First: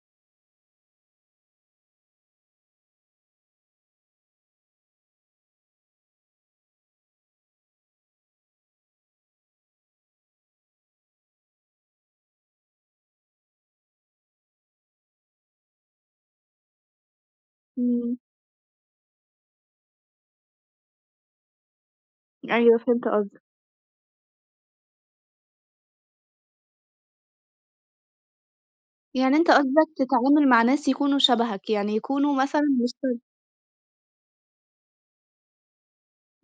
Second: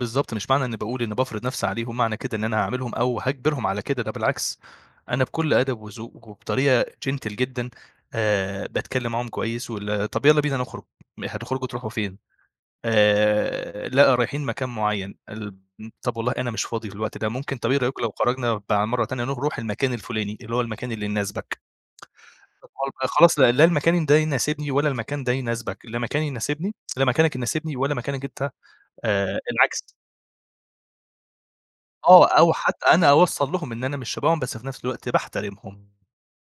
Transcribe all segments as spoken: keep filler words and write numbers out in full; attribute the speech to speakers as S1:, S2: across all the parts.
S1: بالضبط مش معنى إنّي باقول إنّي بافرض نَفْسي عليهم، معنى كده إن أنا هاعاملهم أو هاجبرهم على كده، ده بالعكس، أنا بكلّ أدب وذوق وبطريقة gentle جدًا، آآ باتكلّم معاهم كويّس وال طَب يلّا بينا نخرُج، م هتخرجوا تروحوا فين؟ آآ، لأ رايحين مكان معيّن الب م طَب والله أنا مش فاضي في الوقت ده، ممكن طَب إيه رأيكم لو
S2: إمم.
S1: خرَجنا بع مَرّة تانية نخ نروح المكان الفلاني، اللي هو المكان اللي يناسبك، طَب
S2: أيوه،
S1: [unintelligible] طَب
S2: فهمت
S1: خلاص
S2: قصدك.
S1: لأ، لا المكان ده يناسبني، ولا المكان ده يناسبك، لا مكاني يناسبني لا مكانك يناسبني ولا مكانك أنت
S2: يعني
S1: آآ،
S2: أنت
S1: العكس.
S2: قصدك تتعامل مع ناس يكونوا شبهك، يعني
S1: آه
S2: يكونوا
S1: أو
S2: مثلًا
S1: حتّى
S2: مش
S1: أنا
S2: ت
S1: أوصَّل لهم إن أنا من شَبههم، بس في نَفْس الوقت باحترمهم.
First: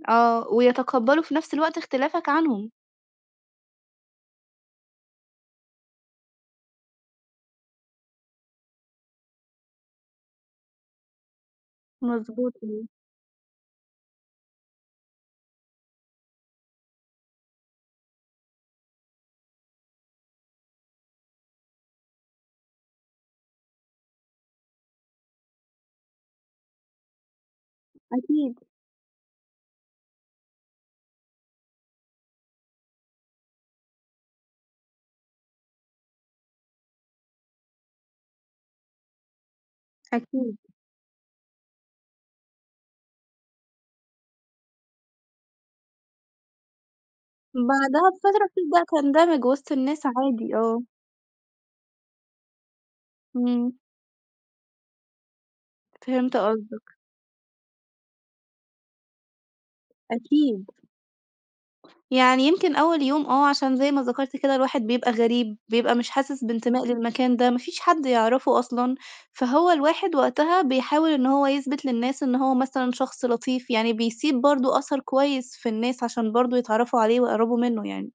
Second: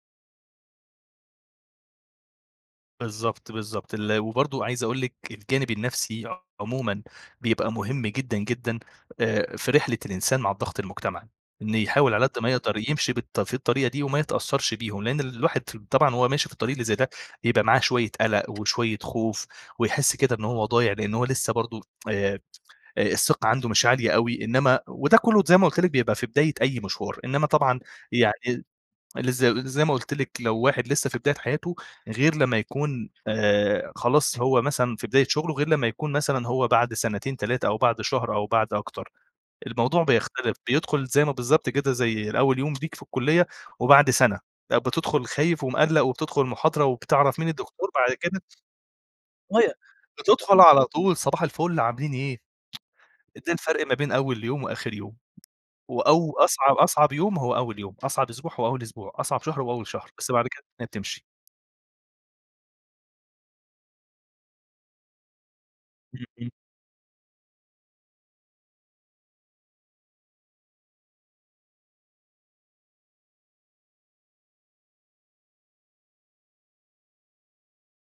S2: آه، ويتقبّلوا في نَفْس الوقت اختلافك عنهم.
S1: بالضبط، بالضبط ال وبرضه عايز أقول لِك الجانب النفْسي عمومًا بيبقى مهم جدًا، جدًا، آآ في رحلة الإنسان مع الضغط المجتمعي، إن يحاول على قد ما
S2: مضبوط.
S1: يقدَر
S2: [unintelligible]
S1: يمشي بالط في الطريقة دي وما يتأثّرش بيهم، لإن الواحد ف طبعًا وهو ماشي في الطريق اللي زي ده، بيبقى معاه شويّة قلق وشويّة خوف، ويحس كده إن هو ضايع لإن هو لسّه برضه آآ، آآ، الثقة عَنده مش عالية أوي، إنّما وده كلّه ت زي ما قُلت لِك بيبقى في بداية أي مشوار، إنّما طبعًا
S2: أكيد.
S1: يعني اللي ز زي ما قُلت لِك لو واحد لسّه في بداية حياته، غير لمّا يكون، آآ خلاص هو مثلًا في بداية شُغله، غير لمّا يكون مثلًا هو بَعد سنتين، تلاتة أو بَعد شهر أو بَعد أكتر، الموضوع بيختلف
S2: أكيد.
S1: بيدخُل زي ما بالضبط كده زي الأول يوم ليك في الكُلّية وبَعد سَنة، أ بتدخُل خايف ومقلَّق وبتدخُل المحاضرة وبتعرَف مين الدكتور،
S2: بعدها
S1: بَعد كده
S2: بفترة بتبدأ تندمج وسط
S1: [unintelligible]
S2: الناس عادي،
S1: بتدخُل
S2: آه.
S1: على طول، صباح الفل، عاملين إيه؟ ده
S2: إمم.
S1: الفرْق ما بين أول يوم وآخر يوم، وأو
S2: فهمت
S1: أصعب
S2: قصدك.
S1: أصعب يوم هو أول يوم، أصعب أسبوع هو أول أسبوع، أصعب شهر هو أول شهر، بس بعد كده
S2: أكيد.
S1: الدنيا بتمشي.
S2: يعني يمكن أول يوم، آه، عشان زي ما ذكرت كده الواحد بيبقى غريب، بيبقى مش
S1: إمم،
S2: حاسس
S1: إمم.
S2: بانتماء للمكان ده، ما فيش حد يعرَفه أصلًا، فهو الواحد وقتها بيحاول إن هو يثبت للناس إن هو مثلًا شخص لطيف، يعني بيسيب برضه أثَر كويّس في الناس عشان برضه يتعرّفوا عليه ويقربوا منّه يعني.